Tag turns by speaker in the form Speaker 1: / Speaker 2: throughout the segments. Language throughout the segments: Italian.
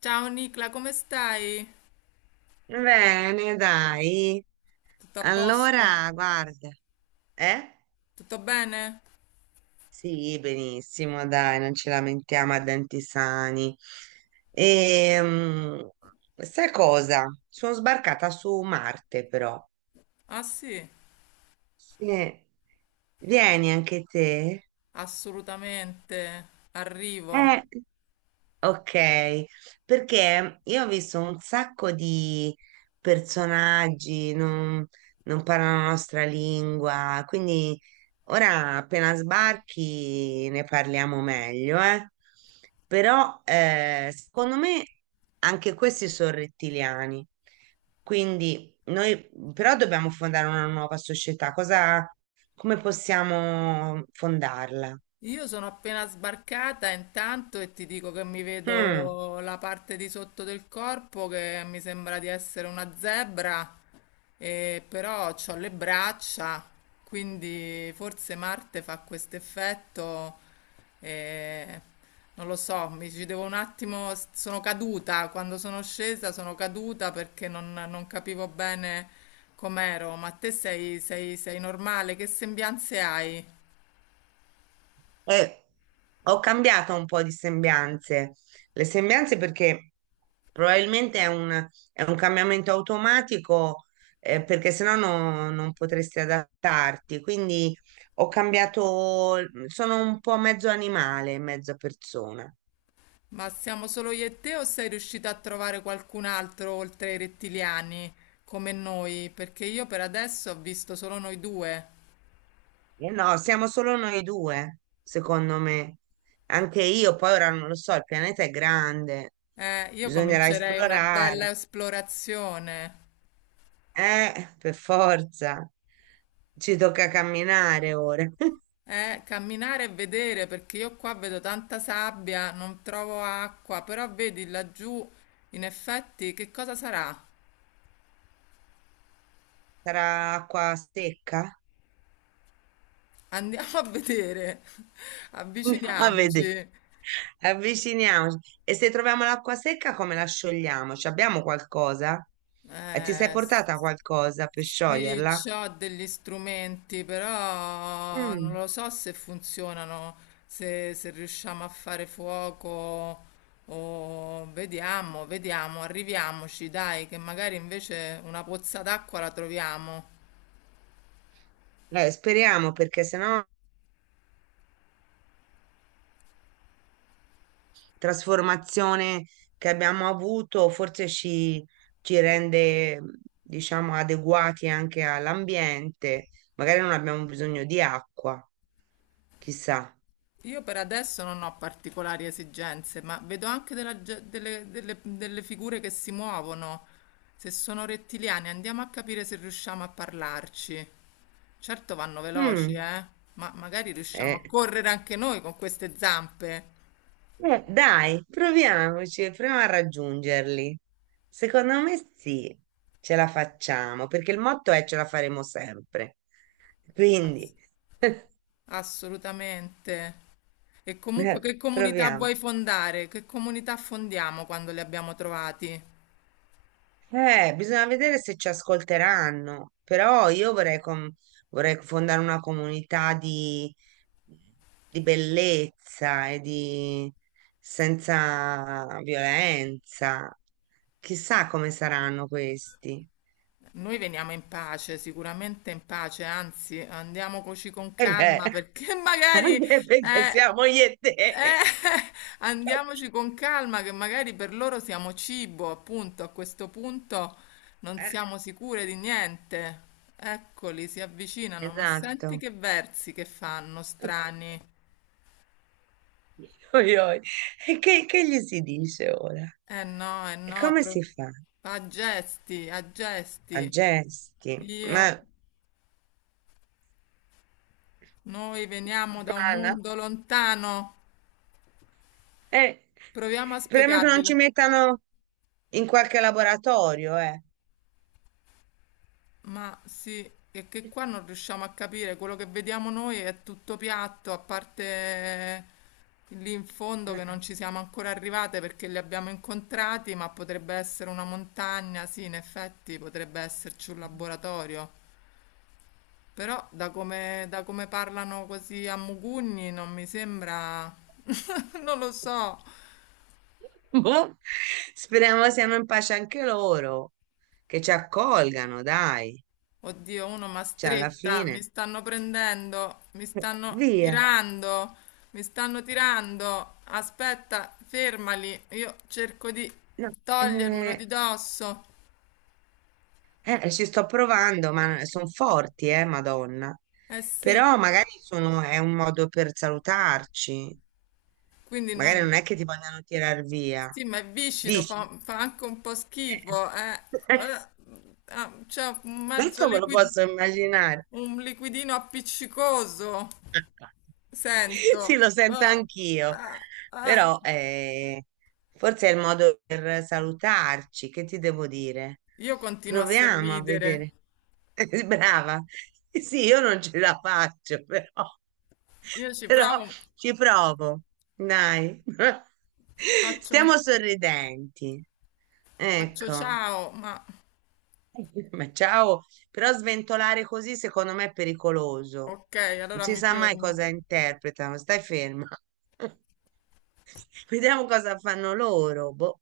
Speaker 1: Ciao Nicla, come stai?
Speaker 2: Bene, dai.
Speaker 1: Tutto a posto?
Speaker 2: Allora, guarda, eh?
Speaker 1: Tutto bene?
Speaker 2: Sì, benissimo, dai, non ci lamentiamo a denti sani. Ehm, Sai cosa? Sono sbarcata su Marte, però.
Speaker 1: Ah sì,
Speaker 2: Sì. Vieni anche te.
Speaker 1: assolutamente. Arrivo.
Speaker 2: Eh. Ok, perché io ho visto un sacco di personaggi, non parlano la nostra lingua, quindi ora appena sbarchi ne parliamo meglio, eh. Però secondo me anche questi sono rettiliani, quindi noi però dobbiamo fondare una nuova società, cosa, come possiamo fondarla?
Speaker 1: Io sono appena sbarcata intanto e ti dico che mi
Speaker 2: Mm.
Speaker 1: vedo la parte di sotto del corpo che mi sembra di essere una zebra, e però ho le braccia, quindi forse Marte fa questo effetto, e non lo so, mi ci devo un attimo, sono caduta, quando sono scesa sono caduta perché non capivo bene com'ero, ma te sei, sei normale? Che sembianze hai?
Speaker 2: Eh, ho cambiato un po' di sembianze. Le sembianze perché probabilmente è un cambiamento automatico, perché sennò non potresti adattarti. Quindi ho cambiato, sono un po' mezzo animale, mezza persona.
Speaker 1: Ma siamo solo io e te o sei riuscita a trovare qualcun altro oltre ai rettiliani come noi? Perché io per adesso ho visto solo noi due.
Speaker 2: Eh no, siamo solo noi due, secondo me. Anche io, poi ora non lo so, il pianeta è grande,
Speaker 1: Io
Speaker 2: bisognerà
Speaker 1: comincerei una
Speaker 2: esplorare.
Speaker 1: bella esplorazione.
Speaker 2: Per forza. Ci tocca camminare ora.
Speaker 1: Camminare e vedere perché io qua vedo tanta sabbia, non trovo acqua, però vedi laggiù, in effetti, che cosa sarà?
Speaker 2: Sarà acqua secca?
Speaker 1: Andiamo a vedere.
Speaker 2: A vedere.
Speaker 1: Avviciniamoci.
Speaker 2: Avviciniamoci. E se troviamo l'acqua secca, come la sciogliamo? Ci abbiamo qualcosa? Ti sei
Speaker 1: Eh, s-
Speaker 2: portata qualcosa per
Speaker 1: sì,
Speaker 2: scioglierla?
Speaker 1: c'ho degli strumenti, però non
Speaker 2: Mm.
Speaker 1: lo so se funzionano, se riusciamo a fare fuoco o vediamo, vediamo, arriviamoci, dai, che magari invece una pozza d'acqua la troviamo.
Speaker 2: Speriamo perché sennò trasformazione che abbiamo avuto forse ci rende, diciamo, adeguati anche all'ambiente. Magari non abbiamo bisogno di acqua, chissà.
Speaker 1: Io per adesso non ho particolari esigenze, ma vedo anche delle, delle figure che si muovono. Se sono rettiliani, andiamo a capire se riusciamo a parlarci. Certo vanno veloci,
Speaker 2: Mm,
Speaker 1: eh? Ma magari riusciamo a
Speaker 2: eh,
Speaker 1: correre anche noi con queste zampe.
Speaker 2: dai, proviamoci, proviamo a raggiungerli. Secondo me sì, ce la facciamo, perché il motto è ce la faremo sempre.
Speaker 1: Ass-
Speaker 2: Quindi,
Speaker 1: Assolutamente. E comunque che comunità
Speaker 2: proviamo.
Speaker 1: vuoi fondare? Che comunità fondiamo quando li abbiamo trovati?
Speaker 2: Bisogna vedere se ci ascolteranno, però io vorrei, vorrei fondare una comunità di bellezza e di senza violenza. Chissà come saranno questi.
Speaker 1: Noi veniamo in pace, sicuramente in pace, anzi andiamoci con
Speaker 2: E beh,
Speaker 1: calma perché magari
Speaker 2: anche perché
Speaker 1: eh,
Speaker 2: siamo io e te.
Speaker 1: eh, andiamoci con calma che magari per loro siamo cibo, appunto, a questo punto non
Speaker 2: Eh,
Speaker 1: siamo sicure di niente. Eccoli, si avvicinano, ma senti
Speaker 2: esatto.
Speaker 1: che versi che fanno, strani.
Speaker 2: Oi, oi. E che gli si dice ora?
Speaker 1: Eh no,
Speaker 2: E come si fa?
Speaker 1: a gesti, a
Speaker 2: A
Speaker 1: gesti.
Speaker 2: gesti. Ma
Speaker 1: Io, noi veniamo da un
Speaker 2: guarda,
Speaker 1: mondo lontano.
Speaker 2: eh,
Speaker 1: Proviamo a
Speaker 2: speriamo che non
Speaker 1: spiegarglielo.
Speaker 2: ci mettano in qualche laboratorio, eh.
Speaker 1: Ma sì, è che qua non riusciamo a capire, quello che vediamo noi è tutto piatto, a parte lì in fondo che
Speaker 2: Eh,
Speaker 1: non ci siamo ancora arrivate perché li abbiamo incontrati, ma potrebbe essere una montagna, sì, in effetti potrebbe esserci un laboratorio. Però da come parlano così a mugugni non mi sembra... non lo so.
Speaker 2: boh. Speriamo siano in pace anche loro, che ci accolgano, dai.
Speaker 1: Oddio, uno ma
Speaker 2: Cioè, alla
Speaker 1: stretta, mi
Speaker 2: fine,
Speaker 1: stanno prendendo, mi stanno
Speaker 2: via.
Speaker 1: tirando, mi stanno tirando. Aspetta, fermali, io cerco di
Speaker 2: No,
Speaker 1: togliermelo di
Speaker 2: eh,
Speaker 1: dosso.
Speaker 2: ci sto provando, ma sono forti, Madonna.
Speaker 1: Eh sì,
Speaker 2: Però magari sono, è un modo per salutarci.
Speaker 1: quindi non...
Speaker 2: Magari non è che ti vogliono tirar via.
Speaker 1: Sì, ma è viscido,
Speaker 2: Dici?
Speaker 1: fa anche un po' schifo, eh.
Speaker 2: Eh,
Speaker 1: Eh, ah, c'è un mezzo
Speaker 2: questo me lo
Speaker 1: liquid...
Speaker 2: posso immaginare.
Speaker 1: un liquidino appiccicoso,
Speaker 2: Sì,
Speaker 1: sento.
Speaker 2: lo sento
Speaker 1: Ah,
Speaker 2: anch'io,
Speaker 1: ah, ah.
Speaker 2: però forse è il modo per salutarci. Che ti devo dire?
Speaker 1: Io continuo a
Speaker 2: Proviamo a
Speaker 1: sorridere.
Speaker 2: vedere. Brava. Sì, io non ce la faccio, però,
Speaker 1: Io ci
Speaker 2: però
Speaker 1: provo,
Speaker 2: ci provo. Dai.
Speaker 1: faccio, un-
Speaker 2: Stiamo sorridenti.
Speaker 1: faccio
Speaker 2: Ecco.
Speaker 1: ciao, ma
Speaker 2: Ma ciao, però sventolare così secondo me è pericoloso.
Speaker 1: ok,
Speaker 2: Non
Speaker 1: allora
Speaker 2: si
Speaker 1: mi
Speaker 2: sa mai
Speaker 1: fermo.
Speaker 2: cosa interpretano, stai ferma. Vediamo cosa fanno loro, boh,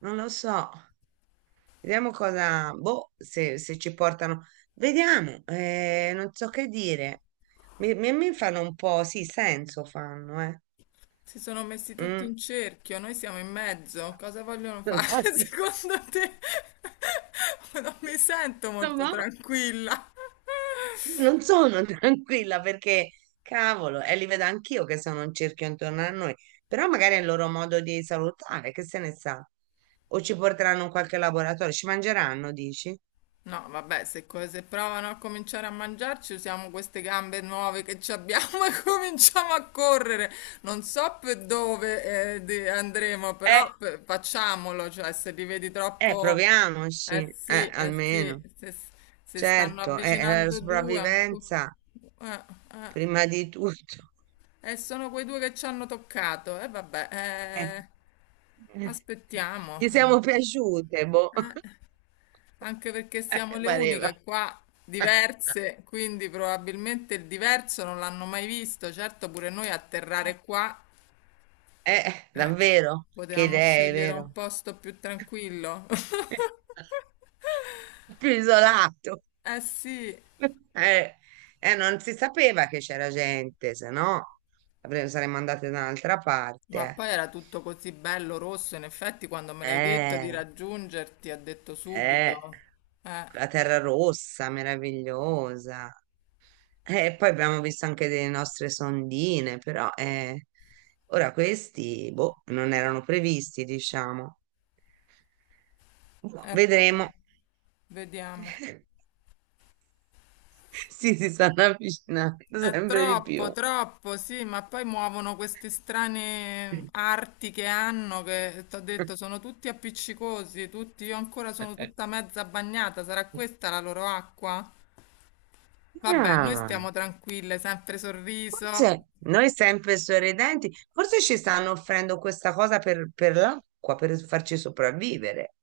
Speaker 2: non lo so. Vediamo cosa, boh, se ci portano. Vediamo, non so che dire. Mi fanno un po', sì, senso fanno, eh.
Speaker 1: Si sono messi tutti
Speaker 2: Mm.
Speaker 1: in cerchio, noi siamo in mezzo. Cosa vogliono fare secondo te? Non mi sento
Speaker 2: No,
Speaker 1: molto
Speaker 2: no.
Speaker 1: tranquilla.
Speaker 2: Non sono tranquilla perché, cavolo, e li vedo anch'io che sono un cerchio intorno a noi, però magari è il loro modo di salutare, che se ne sa. O ci porteranno in qualche laboratorio, ci mangeranno, dici?
Speaker 1: No, vabbè, se provano a cominciare a mangiarci, usiamo queste gambe nuove che ci abbiamo e cominciamo a correre. Non so per dove andremo,
Speaker 2: Eh,
Speaker 1: però facciamolo, cioè se li vedi
Speaker 2: eh,
Speaker 1: troppo...
Speaker 2: proviamoci,
Speaker 1: Sì, eh sì,
Speaker 2: almeno.
Speaker 1: se, se stanno
Speaker 2: Certo, è la
Speaker 1: avvicinando due...
Speaker 2: sopravvivenza
Speaker 1: Eh, eh,
Speaker 2: prima di tutto.
Speaker 1: sono quei due che ci hanno toccato. E vabbè,
Speaker 2: Eh, eh,
Speaker 1: aspettiamo.
Speaker 2: Gli
Speaker 1: Eh.
Speaker 2: siamo piaciute, boh.
Speaker 1: Anche perché siamo le
Speaker 2: Pareva.
Speaker 1: uniche qua
Speaker 2: Eh,
Speaker 1: diverse, quindi probabilmente il diverso non l'hanno mai visto. Certo, pure noi atterrare qua,
Speaker 2: eh,
Speaker 1: eh,
Speaker 2: davvero, che
Speaker 1: potevamo
Speaker 2: idee,
Speaker 1: scegliere un
Speaker 2: vero?
Speaker 1: posto più tranquillo.
Speaker 2: Più isolato.
Speaker 1: Eh sì,
Speaker 2: Eh, non si sapeva che c'era gente, se no saremmo andate da un'altra
Speaker 1: ma
Speaker 2: parte.
Speaker 1: poi era tutto così bello rosso. In effetti, quando me l'hai detto di
Speaker 2: Eh,
Speaker 1: raggiungerti, ha detto
Speaker 2: eh,
Speaker 1: subito. Eh,
Speaker 2: la Terra Rossa, meravigliosa. E poi abbiamo visto anche delle nostre sondine, però ora questi, boh, non erano previsti, diciamo. Boh, vedremo.
Speaker 1: eccoli, vediamo.
Speaker 2: Sì, si stanno avvicinando
Speaker 1: È
Speaker 2: sempre di
Speaker 1: troppo,
Speaker 2: più.
Speaker 1: troppo, sì, ma poi muovono queste strane arti che hanno, che ti ho detto, sono tutti appiccicosi, tutti, io ancora sono tutta mezza bagnata, sarà questa la loro acqua? Vabbè, noi
Speaker 2: Ah,
Speaker 1: stiamo tranquille, sempre sorriso.
Speaker 2: forse noi sempre sorridenti, forse ci stanno offrendo questa cosa per l'acqua, per farci sopravvivere.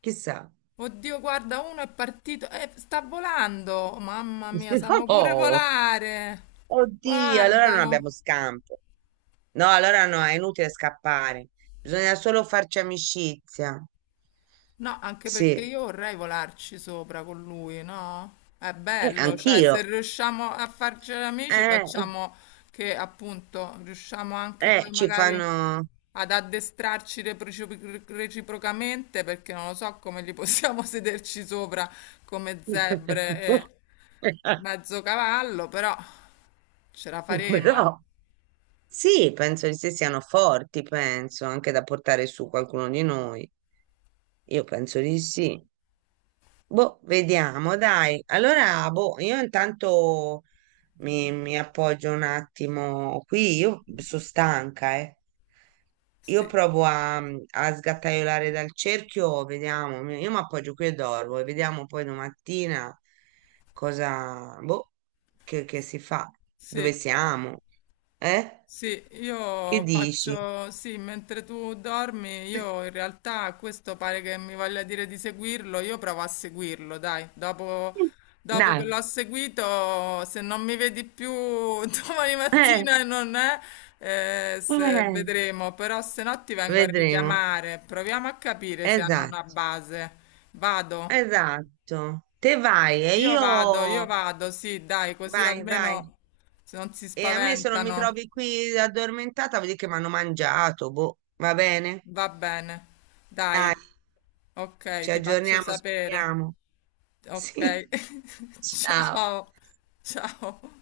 Speaker 2: Chissà.
Speaker 1: Oddio, guarda, uno è partito, sta volando, mamma mia, sanno pure
Speaker 2: Oh,
Speaker 1: volare,
Speaker 2: oddio, allora non
Speaker 1: guardalo.
Speaker 2: abbiamo scampo. No, allora no, è inutile scappare. Bisogna solo farci amicizia.
Speaker 1: No, anche perché
Speaker 2: Sì,
Speaker 1: io vorrei volarci sopra con lui, no? È bello, cioè se
Speaker 2: Anch'io.
Speaker 1: riusciamo a farci amici
Speaker 2: Eh,
Speaker 1: facciamo che appunto riusciamo anche
Speaker 2: eh,
Speaker 1: poi
Speaker 2: ci
Speaker 1: magari
Speaker 2: fanno...
Speaker 1: ad addestrarci reciprocamente perché non lo so come li possiamo sederci sopra come zebre e mezzo cavallo, però ce la faremo.
Speaker 2: Però sì, penso di sì, siano forti, penso, anche da portare su qualcuno di noi. Io penso di sì. Boh, vediamo, dai. Allora, boh, io intanto mi appoggio un attimo qui, io sono stanca, eh. Io
Speaker 1: Sì,
Speaker 2: provo a sgattaiolare dal cerchio, vediamo, io mi appoggio qui e dormo e vediamo poi domattina cosa, boh, che si fa,
Speaker 1: sì.
Speaker 2: dove siamo, eh?
Speaker 1: Sì,
Speaker 2: Che
Speaker 1: io
Speaker 2: dici?
Speaker 1: faccio, sì, mentre tu dormi, io in realtà questo pare che mi voglia dire di seguirlo, io provo a seguirlo, dai, dopo, dopo
Speaker 2: Dai,
Speaker 1: che l'ho seguito, se non mi vedi più domani
Speaker 2: eh,
Speaker 1: mattina e non è,
Speaker 2: eh,
Speaker 1: vedremo, però se no ti vengo a
Speaker 2: vedremo,
Speaker 1: richiamare, proviamo a capire se hanno una
Speaker 2: esatto.
Speaker 1: base. Vado,
Speaker 2: Esatto, te vai e
Speaker 1: io vado,
Speaker 2: io
Speaker 1: sì, dai, così
Speaker 2: vai, vai.
Speaker 1: almeno se non si
Speaker 2: E a me se non mi
Speaker 1: spaventano.
Speaker 2: trovi qui addormentata, vuol dire che mi hanno mangiato, boh, va bene?
Speaker 1: Va bene, dai, ok,
Speaker 2: Ci
Speaker 1: ti faccio
Speaker 2: aggiorniamo,
Speaker 1: sapere.
Speaker 2: speriamo.
Speaker 1: Ok,
Speaker 2: Sì, ciao.
Speaker 1: ciao, ciao.